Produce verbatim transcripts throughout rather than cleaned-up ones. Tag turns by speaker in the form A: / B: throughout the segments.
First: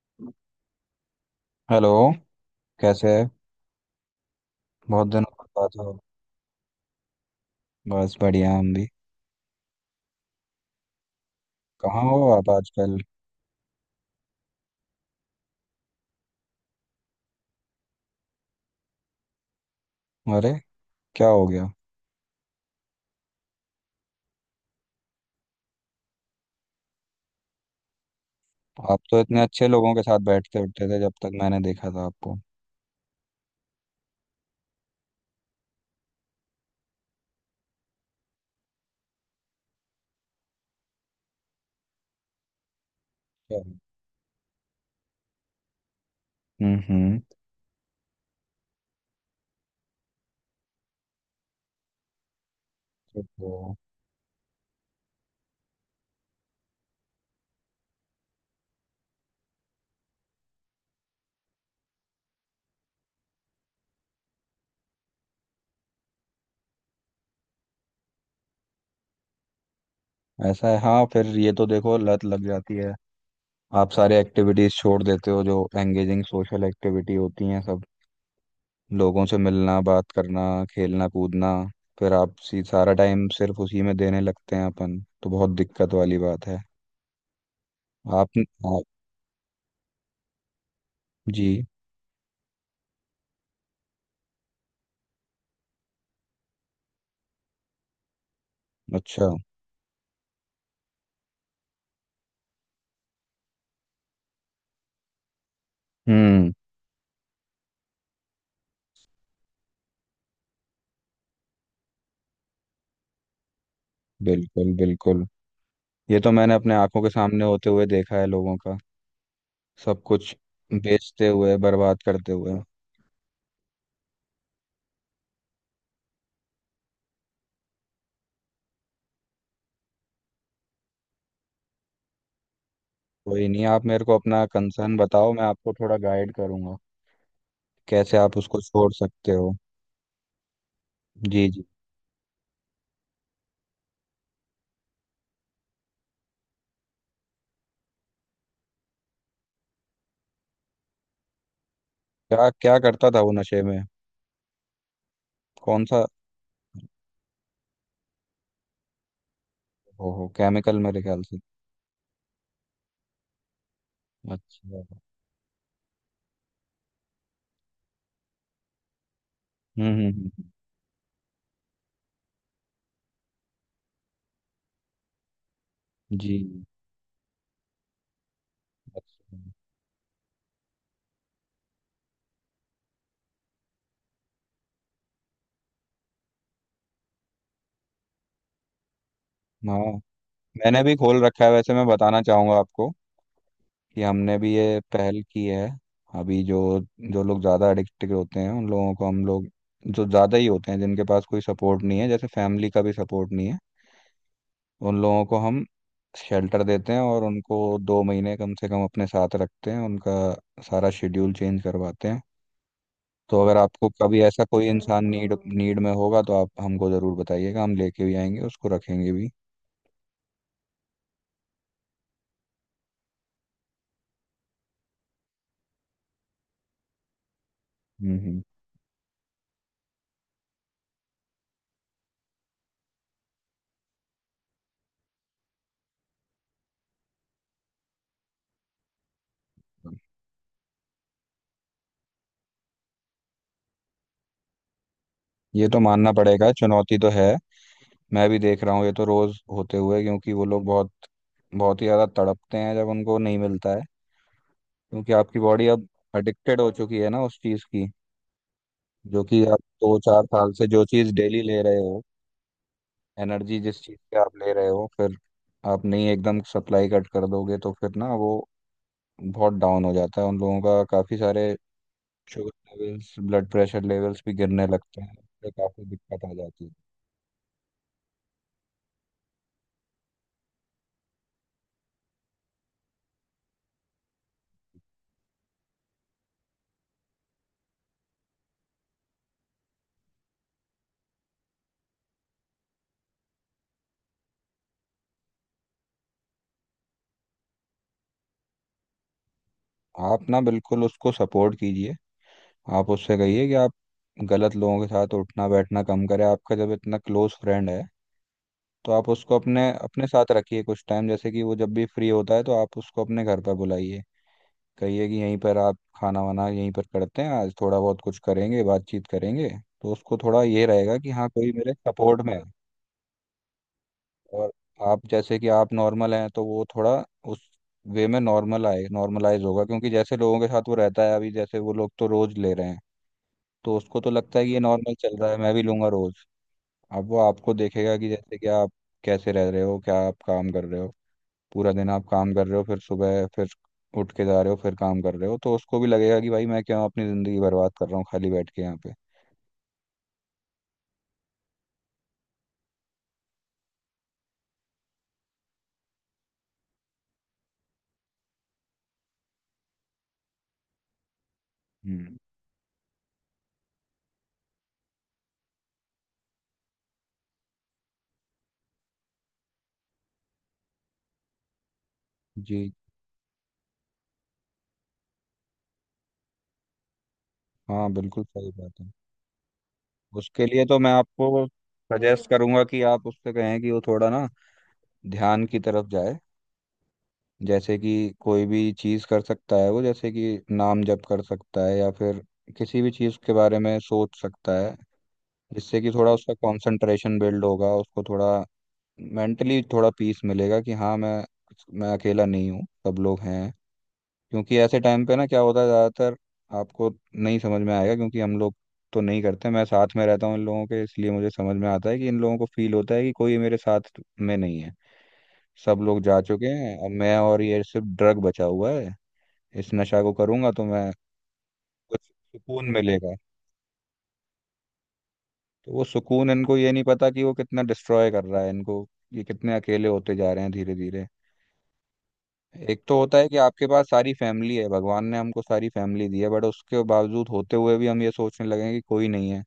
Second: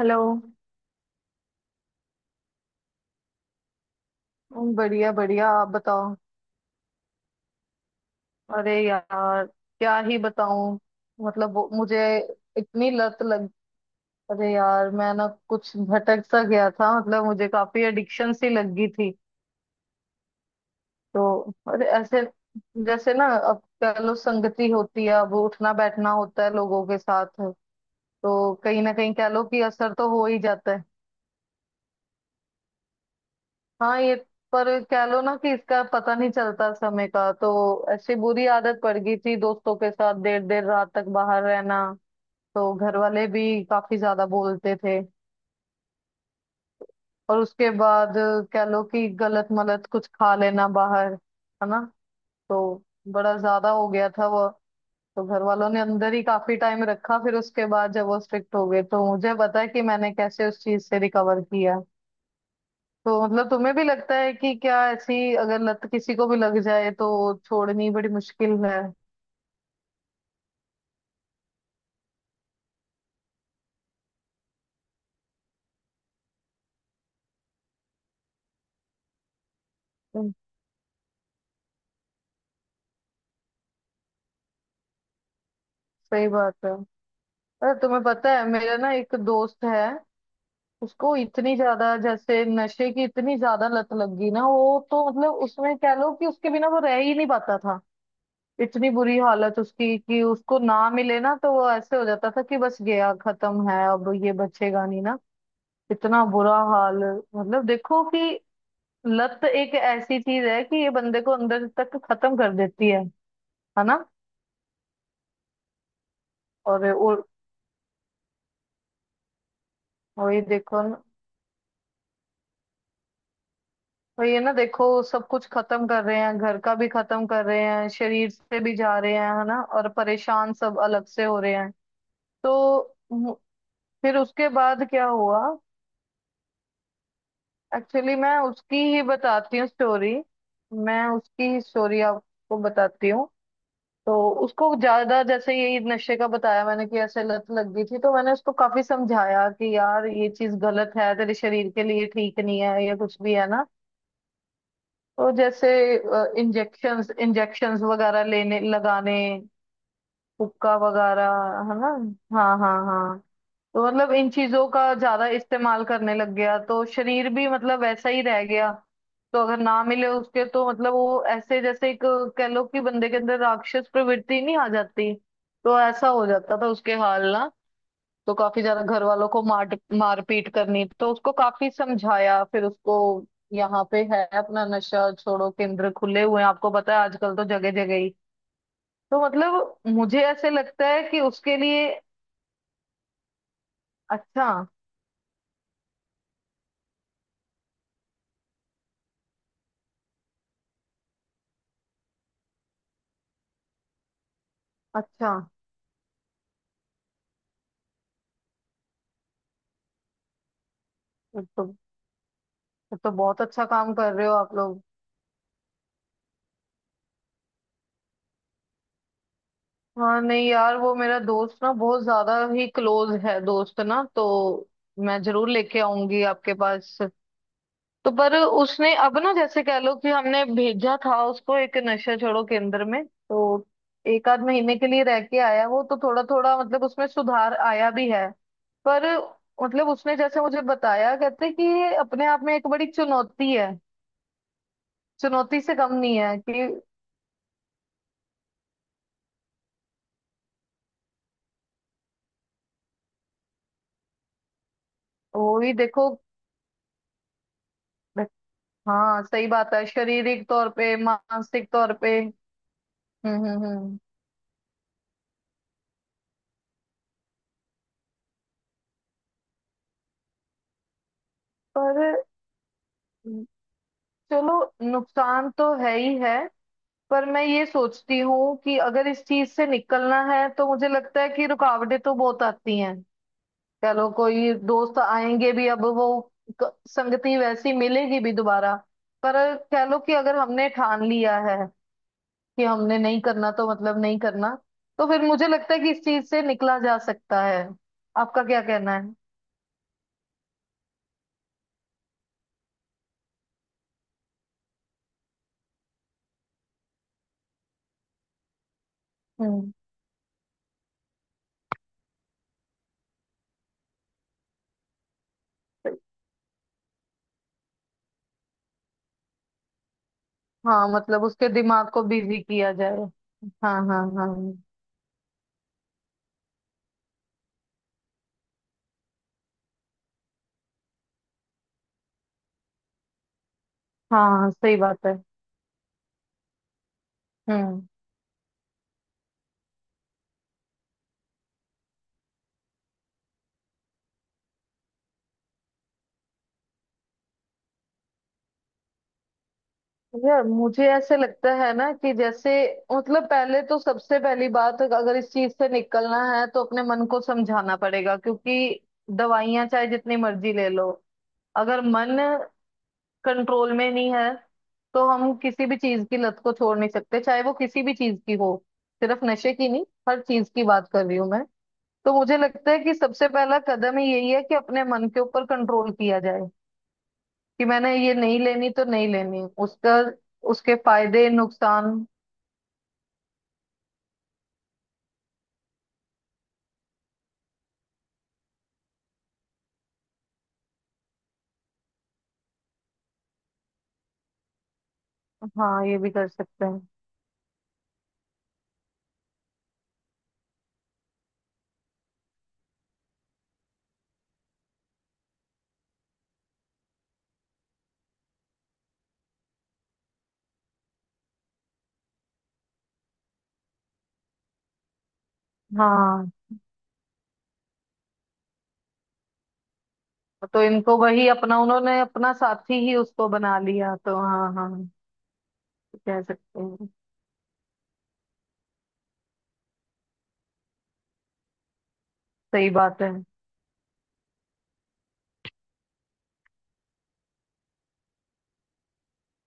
A: Hello.
B: Hello. कैसे है?
A: हम्म,
B: बहुत
A: बढ़िया
B: दिनों बाद
A: बढ़िया आप
B: बात हो।
A: बताओ।
B: बस बढ़िया, हम
A: अरे
B: भी।
A: यार क्या ही बताऊं। मतलब, वो- मुझे
B: कहाँ हो आप
A: इतनी
B: आजकल?
A: लत लग अरे यार मैं ना कुछ भटक सा गया था। मतलब मुझे काफी एडिक्शन सी लग गई थी।
B: अरे, क्या
A: तो
B: हो गया?
A: अरे ऐसे, जैसे ना, अब कह लो संगति होती है, अब उठना बैठना होता है लोगों के साथ। तो कहीं ना
B: आप
A: कहीं
B: तो
A: कह
B: इतने
A: लो कि
B: अच्छे
A: असर
B: लोगों के
A: तो
B: साथ
A: हो ही
B: बैठते
A: जाता है।
B: उठते थे जब तक मैंने देखा था आपको।
A: हाँ, ये। पर कह लो ना कि इसका पता नहीं चलता समय का। तो ऐसी बुरी आदत पड़ गई थी, दोस्तों के साथ देर देर रात तक बाहर रहना। तो घर वाले
B: क्या?
A: भी काफी ज्यादा बोलते थे।
B: हम्म, हम्म।
A: और उसके बाद कह लो कि गलत मलत कुछ खा लेना बाहर, है ना। तो बड़ा ज्यादा
B: तो
A: हो गया था वो। तो घर वालों ने अंदर ही काफी टाइम रखा। फिर उसके बाद जब वो स्ट्रिक्ट हो गए तो मुझे पता है कि मैंने कैसे उस चीज से रिकवर किया। तो मतलब तुम्हें भी लगता है कि क्या, ऐसी अगर लत किसी को भी लग जाए तो छोड़नी बड़ी मुश्किल है?
B: ऐसा है, हाँ। फिर ये तो देखो लत लग जाती है। आप सारे एक्टिविटीज छोड़ देते हो जो एंगेजिंग सोशल एक्टिविटी होती हैं, सब। लोगों से मिलना, बात
A: हम्म,
B: करना, खेलना कूदना, फिर आप सी सारा टाइम सिर्फ उसी में देने लगते हैं अपन। तो बहुत दिक्कत वाली
A: सही
B: बात
A: बात
B: है।
A: है। अरे तुम्हें
B: आप,
A: पता है, मेरा
B: आप
A: ना एक दोस्त है। उसको
B: जी।
A: इतनी ज्यादा, जैसे नशे की इतनी ज्यादा लत लग गई ना, वो तो मतलब उसमें कह लो कि उसके बिना वो रह ही नहीं पाता था। इतनी बुरी
B: अच्छा।
A: हालत उसकी कि उसको ना मिले ना तो वो ऐसे हो जाता था कि बस, गया, खत्म है, अब ये बचेगा नहीं ना। इतना
B: हम्म।
A: बुरा हाल। मतलब देखो कि लत एक ऐसी चीज है कि ये बंदे को अंदर तक खत्म कर देती है है ना?
B: बिल्कुल बिल्कुल। ये तो मैंने अपने
A: और
B: आंखों के
A: और
B: सामने होते हुए देखा है लोगों का, सब कुछ
A: वही देखो न-
B: बेचते हुए, बर्बाद करते हुए।
A: वही है ना, देखो, सब कुछ खत्म कर रहे हैं, घर का भी खत्म कर रहे हैं, शरीर से भी जा रहे हैं, है ना, और परेशान सब अलग से हो रहे हैं। तो मु-
B: कोई नहीं, आप मेरे को
A: फिर
B: अपना
A: उसके बाद
B: कंसर्न
A: क्या
B: बताओ,
A: हुआ?
B: मैं आपको थोड़ा गाइड करूंगा।
A: एक्चुअली
B: कैसे आप
A: मैं
B: उसको
A: उसकी
B: छोड़
A: ही
B: सकते हो?
A: बताती हूँ स्टोरी। मैं उसकी
B: जी,
A: ही
B: जी।
A: स्टोरी आपको बताती हूँ। तो उसको ज्यादा, जैसे यही नशे का बताया मैंने कि ऐसे लत लग गई थी। तो मैंने उसको काफी समझाया कि यार ये चीज गलत है, तेरे शरीर के लिए ठीक
B: क्या
A: नहीं
B: क्या
A: है या
B: करता
A: कुछ
B: था वो
A: भी, है
B: नशे
A: ना।
B: में?
A: तो जैसे
B: कौन सा?
A: इंजेक्शंस इंजेक्शंस वगैरह लेने लगाने,
B: ओहो,
A: हुक्का
B: केमिकल मेरे ख्याल
A: वगैरह,
B: से।
A: है ना। हाँ, हाँ, हाँ। तो मतलब इन चीजों
B: अच्छा।
A: का ज्यादा इस्तेमाल करने लग गया तो शरीर भी मतलब वैसा ही रह गया। तो अगर ना
B: हम्म हम्म
A: मिले
B: हम्म,
A: उसके
B: हम्म।
A: तो मतलब वो ऐसे जैसे एक, कह लो कि बंदे के अंदर राक्षस प्रवृत्ति नहीं आ जाती। तो ऐसा हो
B: जी।
A: जाता था उसके हाल ना। तो काफी ज्यादा घर वालों
B: अच्छा।
A: को मार मारपीट करनी, तो उसको काफी समझाया। फिर उसको, यहाँ पे है अपना नशा छोड़ो केंद्र खुले हुए हैं, आपको पता है आजकल तो जगह जगह ही। तो मतलब
B: हाँ,
A: मुझे ऐसे
B: मैंने
A: लगता
B: भी
A: है कि
B: खोल रखा है,
A: उसके
B: वैसे मैं
A: लिए।
B: बताना चाहूंगा आपको कि हमने
A: अच्छा।
B: भी ये पहल की है। अभी जो जो लोग ज़्यादा एडिक्टेड होते हैं उन लोगों को हम लोग, जो ज़्यादा ही होते हैं, जिनके पास कोई सपोर्ट नहीं है, जैसे फैमिली का भी सपोर्ट नहीं है, उन लोगों
A: अच्छा।
B: को हम शेल्टर देते हैं और उनको दो महीने कम से कम अपने साथ रखते हैं। उनका सारा शेड्यूल चेंज
A: तो
B: करवाते हैं।
A: ये तो
B: तो
A: बहुत
B: अगर
A: अच्छा
B: आपको
A: काम कर
B: कभी
A: रहे हो
B: ऐसा
A: आप
B: कोई
A: लोग।
B: इंसान नीड नीड में होगा तो आप हमको ज़रूर बताइएगा, हम लेके भी आएंगे, उसको रखेंगे भी।
A: हाँ नहीं यार, वो मेरा दोस्त ना बहुत ज्यादा ही क्लोज है दोस्त ना। तो मैं जरूर लेके आऊंगी आपके पास। तो
B: हम्म
A: पर
B: हम्म।
A: उसने अब ना जैसे कह लो कि हमने भेजा था उसको एक नशा छोड़ो केंद्र में। तो एक आध महीने के लिए रह के आया वो, तो थोड़ा थोड़ा मतलब उसमें सुधार आया भी है। पर मतलब
B: हम्म।
A: उसने जैसे मुझे बताया कहते कि ये अपने आप में एक बड़ी चुनौती है। चुनौती
B: ये
A: से
B: तो
A: कम
B: मानना
A: नहीं है
B: पड़ेगा,
A: कि।
B: चुनौती तो है। मैं भी देख रहा हूँ ये तो रोज़ होते हुए, क्योंकि वो लोग बहुत बहुत ही ज़्यादा तड़पते हैं जब उनको नहीं मिलता है। क्योंकि आपकी
A: वो
B: बॉडी
A: भी
B: अब
A: देखो।
B: एडिक्टेड हो चुकी है ना उस चीज़ की। जो
A: हाँ,
B: कि
A: सही
B: आप
A: बात है,
B: दो चार
A: शारीरिक
B: साल से
A: तौर
B: जो
A: पे
B: चीज़ डेली ले
A: मानसिक
B: रहे
A: तौर
B: हो,
A: पे। हम्म,
B: एनर्जी
A: हम्म,
B: जिस चीज़
A: हम्म।
B: से आप ले रहे हो, फिर आप नहीं एकदम सप्लाई कट कर दोगे तो फिर ना वो बहुत डाउन हो जाता है उन लोगों का। काफ़ी सारे
A: पर।
B: Sugar levels, blood pressure levels भी
A: चलो,
B: गिरने लगते हैं, उससे
A: नुकसान तो
B: काफ़ी
A: है ही
B: दिक्कत आ
A: है।
B: जाती है।
A: पर मैं ये सोचती हूँ कि अगर इस चीज से निकलना है तो मुझे लगता है कि रुकावटें तो बहुत आती हैं। कह लो कोई दोस्त आएंगे भी, अब वो क- संगति वैसी मिलेगी भी दोबारा। पर कह लो कि अगर हमने ठान लिया है कि हमने नहीं करना तो मतलब नहीं करना। तो फिर मुझे लगता है कि इस चीज से निकला जा सकता है। आपका क्या कहना है?
B: आप ना बिल्कुल उसको सपोर्ट कीजिए। आप उससे कहिए कि आप गलत लोगों के साथ उठना बैठना कम करें। आपका जब इतना क्लोज फ्रेंड है तो आप उसको अपने
A: हम्म।
B: अपने साथ रखिए कुछ टाइम, जैसे कि वो जब भी फ्री होता है तो आप उसको अपने घर पर बुलाइए। कहिए कि यहीं पर आप खाना वाना यहीं पर करते हैं, आज थोड़ा बहुत कुछ करेंगे, बातचीत करेंगे। तो उसको थोड़ा ये
A: हाँ
B: रहेगा कि
A: मतलब
B: हाँ
A: उसके
B: कोई मेरे
A: दिमाग को
B: सपोर्ट में
A: बिजी
B: है।
A: किया जाए। हाँ, हाँ, हाँ।
B: और आप जैसे कि आप नॉर्मल हैं तो वो थोड़ा उस वे में नॉर्मल आए, नॉर्मलाइज होगा। क्योंकि जैसे लोगों के साथ वो रहता है अभी, जैसे वो लोग तो रोज ले रहे हैं, तो उसको तो लगता है
A: हाँ,
B: कि ये
A: सही
B: नॉर्मल
A: बात है।
B: चल रहा है, मैं भी लूंगा रोज। अब वो आपको
A: हम्म।
B: देखेगा कि जैसे कि आप कैसे रह रहे हो, क्या आप काम कर रहे हो, पूरा दिन आप काम कर रहे हो, फिर सुबह फिर उठ के जा रहे हो, फिर काम कर रहे हो, तो उसको भी लगेगा कि भाई मैं क्यों अपनी ज़िंदगी बर्बाद कर रहा हूँ खाली बैठ के यहाँ पे।
A: यार मुझे ऐसे लगता है ना कि जैसे, मतलब पहले तो सबसे पहली बात, अगर इस चीज से निकलना है तो अपने मन को समझाना पड़ेगा, क्योंकि दवाइयां चाहे जितनी मर्जी ले लो, अगर
B: हम्म।
A: मन कंट्रोल में नहीं है तो हम किसी भी चीज की लत को छोड़ नहीं सकते, चाहे वो किसी भी चीज की हो। सिर्फ नशे की नहीं, हर चीज की बात कर रही हूँ मैं। तो मुझे लगता
B: जी।
A: है कि सबसे पहला कदम ही यही है कि अपने मन के ऊपर कंट्रोल किया जाए। कि
B: हाँ
A: मैंने ये
B: बिल्कुल
A: नहीं
B: सही
A: लेनी
B: बात
A: तो
B: है।
A: नहीं लेनी, उसका
B: उसके लिए
A: उसके
B: तो मैं
A: फायदे
B: आपको
A: नुकसान।
B: सजेस्ट करूंगा कि आप उससे कहें कि वो थोड़ा ना ध्यान की तरफ जाए। जैसे कि कोई भी चीज़ कर सकता है वो, जैसे कि नाम जप कर सकता है या फिर किसी भी चीज़ के बारे में सोच सकता है, जिससे
A: हाँ,
B: कि
A: ये भी
B: थोड़ा
A: कर
B: उसका
A: सकते हैं।
B: कंसंट्रेशन बिल्ड होगा, उसको थोड़ा मेंटली थोड़ा पीस मिलेगा कि हाँ मैं मैं अकेला नहीं हूँ, सब लोग हैं। क्योंकि ऐसे टाइम पे ना क्या होता है ज़्यादातर, आपको नहीं समझ में आएगा क्योंकि हम लोग तो नहीं करते। मैं साथ में रहता हूँ इन लोगों के इसलिए मुझे समझ में आता है कि इन लोगों को फील होता है कि कोई मेरे साथ में नहीं है, सब लोग जा
A: हाँ।
B: चुके हैं, अब मैं और ये सिर्फ ड्रग बचा हुआ है, इस नशा को करूंगा
A: तो
B: तो मैं
A: इनको वही अपना, उन्होंने
B: कुछ
A: अपना
B: सुकून
A: साथी ही
B: मिलेगा।
A: उसको बना लिया, तो हाँ हाँ
B: तो वो
A: कह
B: सुकून इनको,
A: सकते
B: ये नहीं
A: हैं।
B: पता कि वो कितना डिस्ट्रॉय कर रहा है इनको, ये कितने अकेले होते जा रहे हैं धीरे धीरे।
A: सही
B: एक तो
A: बात है।
B: होता है कि आपके पास सारी फैमिली है, भगवान ने हमको सारी फैमिली दी है, बट उसके बावजूद होते हुए भी हम ये सोचने लगे हैं कि कोई नहीं है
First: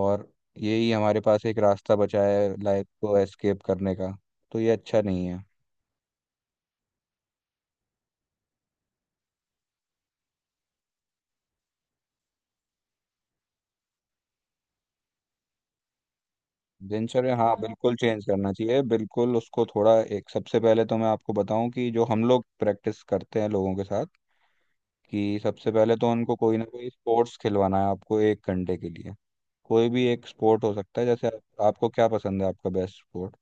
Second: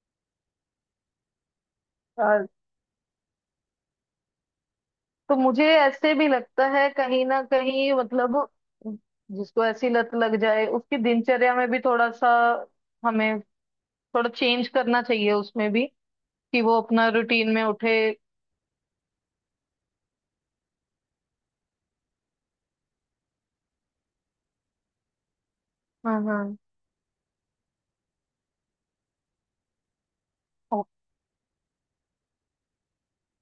B: और यही हमारे पास एक रास्ता बचा
A: और।
B: है लाइफ को एस्केप करने का। तो ये अच्छा नहीं
A: तो
B: है।
A: मुझे ऐसे भी लगता है कहीं ना कहीं, मतलब जिसको ऐसी लत लग जाए उसकी दिनचर्या में भी थोड़ा सा, हमें थोड़ा चेंज करना चाहिए उसमें भी। कि वो अपना
B: दिनचर्या
A: रूटीन
B: हाँ
A: में
B: बिल्कुल
A: उठे।
B: चेंज करना चाहिए, बिल्कुल। उसको थोड़ा एक, सबसे पहले तो मैं आपको बताऊं कि जो हम लोग प्रैक्टिस करते हैं लोगों के साथ, कि सबसे पहले तो
A: हाँ,
B: उनको कोई
A: हाँ।
B: ना कोई स्पोर्ट्स खिलवाना है आपको, एक घंटे के लिए। कोई भी एक स्पोर्ट हो
A: ओ,
B: सकता है। जैसे आप, आपको क्या पसंद है, आपका बेस्ट स्पोर्ट?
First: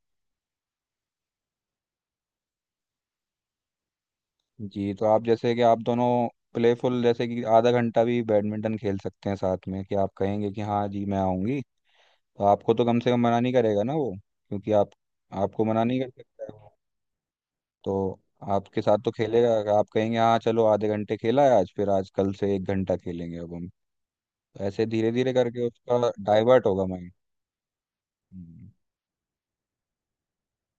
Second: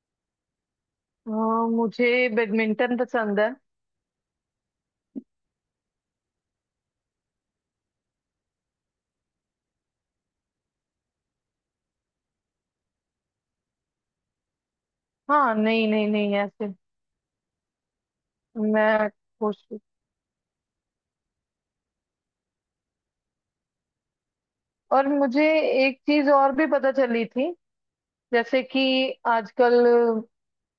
A: हाँ, मुझे बैडमिंटन पसंद है।
B: जी तो आप, जैसे कि आप दोनों प्लेफुल, जैसे कि आधा घंटा भी बैडमिंटन खेल सकते हैं साथ में, कि आप कहेंगे कि हाँ जी मैं आऊँगी, तो आपको तो कम से कम मना नहीं करेगा ना वो। क्योंकि आप,
A: हाँ
B: आपको मना
A: नहीं
B: नहीं
A: नहीं
B: कर
A: नहीं,
B: सकता है
A: ऐसे।
B: वो, तो आपके साथ
A: मैं
B: तो खेलेगा।
A: खुश
B: अगर
A: हूँ।
B: आप कहेंगे हाँ चलो आधे घंटे खेला है आज, फिर आज कल से एक घंटा खेलेंगे अब हम। तो ऐसे
A: और
B: धीरे धीरे
A: मुझे
B: करके
A: एक
B: उसका
A: चीज और
B: डाइवर्ट
A: भी
B: होगा
A: पता
B: माइंड।
A: चली थी। जैसे
B: हम्म।
A: कि आजकल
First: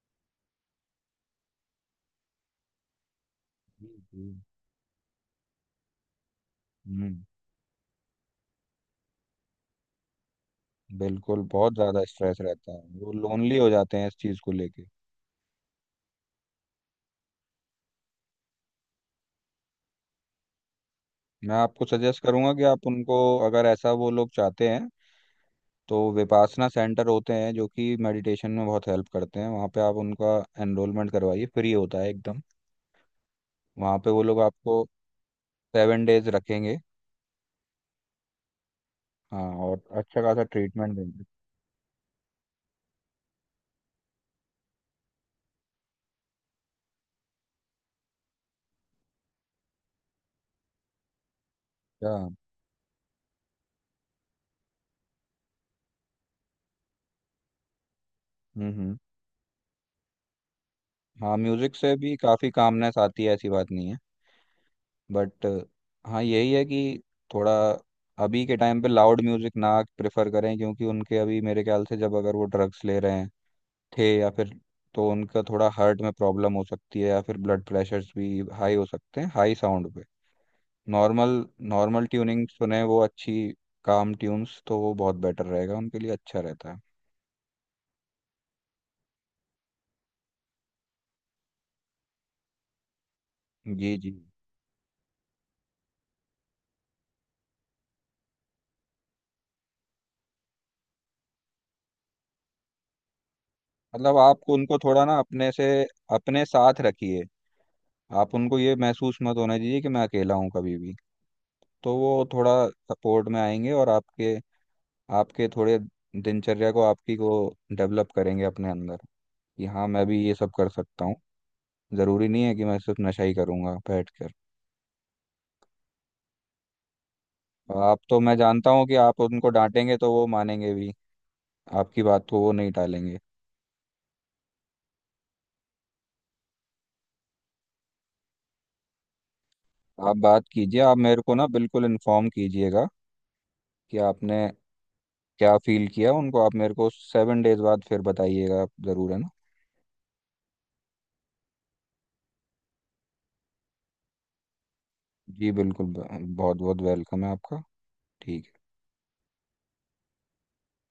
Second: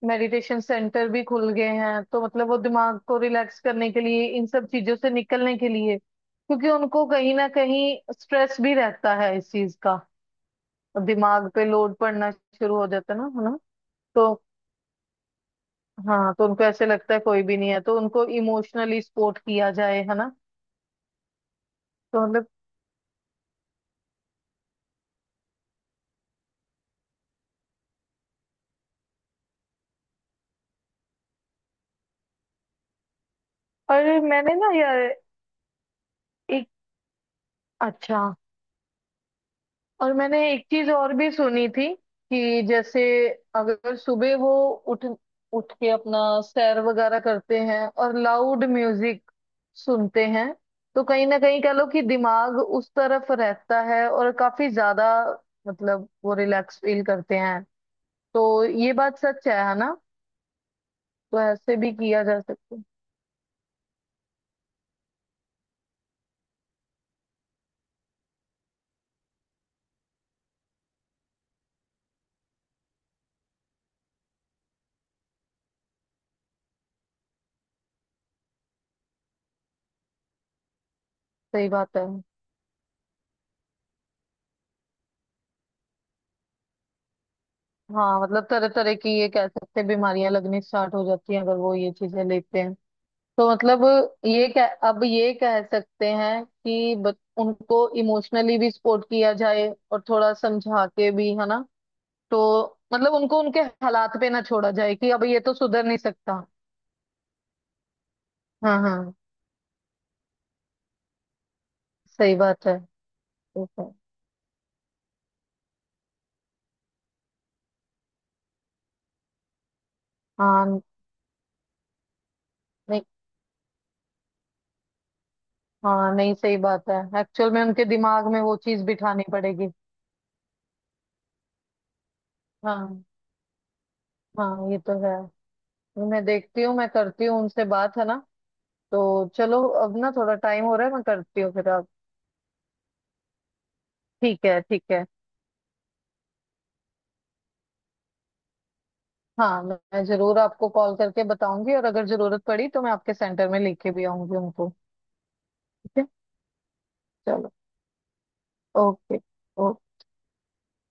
A: मेडिटेशन सेंटर भी खुल गए हैं, तो मतलब वो दिमाग को रिलैक्स
B: जी,
A: करने के लिए,
B: जी।
A: इन सब चीजों से निकलने के लिए। क्योंकि उनको
B: हम्म।
A: कहीं ना कहीं स्ट्रेस भी रहता है इस चीज का, और
B: बिल्कुल,
A: दिमाग पे
B: बहुत
A: लोड
B: ज़्यादा
A: पड़ना
B: स्ट्रेस रहता
A: शुरू
B: है,
A: हो
B: वो
A: जाता है ना, है
B: लोनली
A: ना।
B: हो जाते हैं इस
A: तो
B: चीज़ को लेके।
A: हाँ, तो उनको ऐसे लगता है कोई भी नहीं है, तो उनको इमोशनली सपोर्ट किया जाए, है ना।
B: मैं आपको सजेस्ट
A: तो मतलब।
B: करूंगा कि आप उनको, अगर ऐसा वो लोग चाहते हैं तो विपासना सेंटर होते हैं जो कि मेडिटेशन में बहुत हेल्प करते हैं। वहाँ पे आप उनका एनरोलमेंट करवाइए, फ्री होता है एकदम। वहाँ पे
A: पर
B: वो लोग
A: मैंने ना
B: आपको
A: यार
B: सेवन डेज
A: एक।
B: रखेंगे।
A: अच्छा।
B: हाँ और
A: और
B: अच्छा
A: मैंने
B: खासा
A: एक चीज
B: ट्रीटमेंट
A: और
B: देंगे।
A: भी सुनी थी। कि जैसे अगर सुबह वो उठ उठ के अपना सैर वगैरह करते हैं और लाउड म्यूजिक सुनते हैं, तो कहीं ना कहीं कह लो कि
B: अच्छा।
A: दिमाग उस तरफ रहता है और काफी ज्यादा मतलब वो रिलैक्स फील करते हैं। तो
B: हम्म
A: ये
B: हम्म।
A: बात सच है है ना?
B: हाँ
A: तो
B: म्यूजिक
A: ऐसे भी
B: से भी
A: किया जा
B: काफ़ी
A: सकता है।
B: कामनेस आती है, ऐसी बात नहीं है। बट हाँ, यही है कि थोड़ा अभी के टाइम पे लाउड म्यूजिक ना प्रेफर करें, क्योंकि उनके अभी मेरे ख्याल से, जब अगर वो ड्रग्स ले रहे हैं थे या फिर, तो उनका थोड़ा हार्ट में प्रॉब्लम हो सकती है या फिर ब्लड प्रेशर्स भी हाई हो सकते हैं हाई साउंड पे। नॉर्मल,
A: सही बात
B: नॉर्मल
A: है।
B: ट्यूनिंग सुने वो अच्छी, काम ट्यून्स, तो वो बहुत बेटर रहेगा उनके लिए, अच्छा रहता है।
A: हाँ मतलब तरह तरह की, ये कह सकते हैं, बीमारियां लगनी स्टार्ट हो जाती हैं अगर वो ये चीजें लेते हैं। तो मतलब
B: जी, जी।
A: ये कह अब ये कह सकते हैं कि, ब, उनको इमोशनली भी सपोर्ट किया जाए और थोड़ा समझा के भी, है ना। तो मतलब उनको उनके हालात
B: मतलब
A: पे ना
B: आप
A: छोड़ा
B: उनको
A: जाए
B: थोड़ा
A: कि
B: ना
A: अब ये
B: अपने
A: तो
B: से
A: सुधर नहीं सकता।
B: अपने साथ रखिए, आप उनको ये
A: हाँ, हाँ,
B: महसूस मत होने दीजिए कि मैं अकेला हूँ कभी भी। तो वो
A: सही
B: थोड़ा
A: बात है।
B: सपोर्ट में
A: ठीक
B: आएंगे और
A: है।
B: आपके आपके थोड़े दिनचर्या को आपकी को डेवलप करेंगे अपने अंदर कि हाँ मैं भी ये सब कर
A: हाँ,
B: सकता हूँ। जरूरी नहीं है कि मैं सिर्फ
A: नहीं।
B: नशा ही करूंगा बैठ कर।
A: हाँ, नहीं, सही बात है। एक्चुअल में उनके
B: आप तो
A: दिमाग
B: मैं
A: में वो
B: जानता
A: चीज
B: हूँ कि आप
A: बिठानी
B: उनको
A: पड़ेगी।
B: डांटेंगे तो वो मानेंगे भी, आपकी बात को वो नहीं
A: हाँ,
B: टालेंगे।
A: हाँ, ये तो है। मैं देखती हूँ, मैं करती हूँ उनसे बात, है ना। तो चलो, अब ना
B: आप
A: थोड़ा
B: बात
A: टाइम हो
B: कीजिए,
A: रहा है,
B: आप
A: मैं
B: मेरे को
A: करती
B: ना
A: हूँ, फिर
B: बिल्कुल
A: आप।
B: इन्फॉर्म कीजिएगा कि आपने
A: ठीक है, ठीक है।
B: क्या फील किया उनको। आप मेरे को सेवन डेज बाद फिर बताइएगा आप, जरूर है ना।
A: हाँ, मैं मैं जरूर आपको कॉल करके बताऊंगी, और अगर जरूरत पड़ी तो मैं आपके सेंटर में लेके भी आऊंगी उनको।
B: जी बिल्कुल,
A: ठीक है।
B: बहुत बहुत वेलकम है
A: चलो।
B: आपका। ठीक है।
A: ओके। ओके।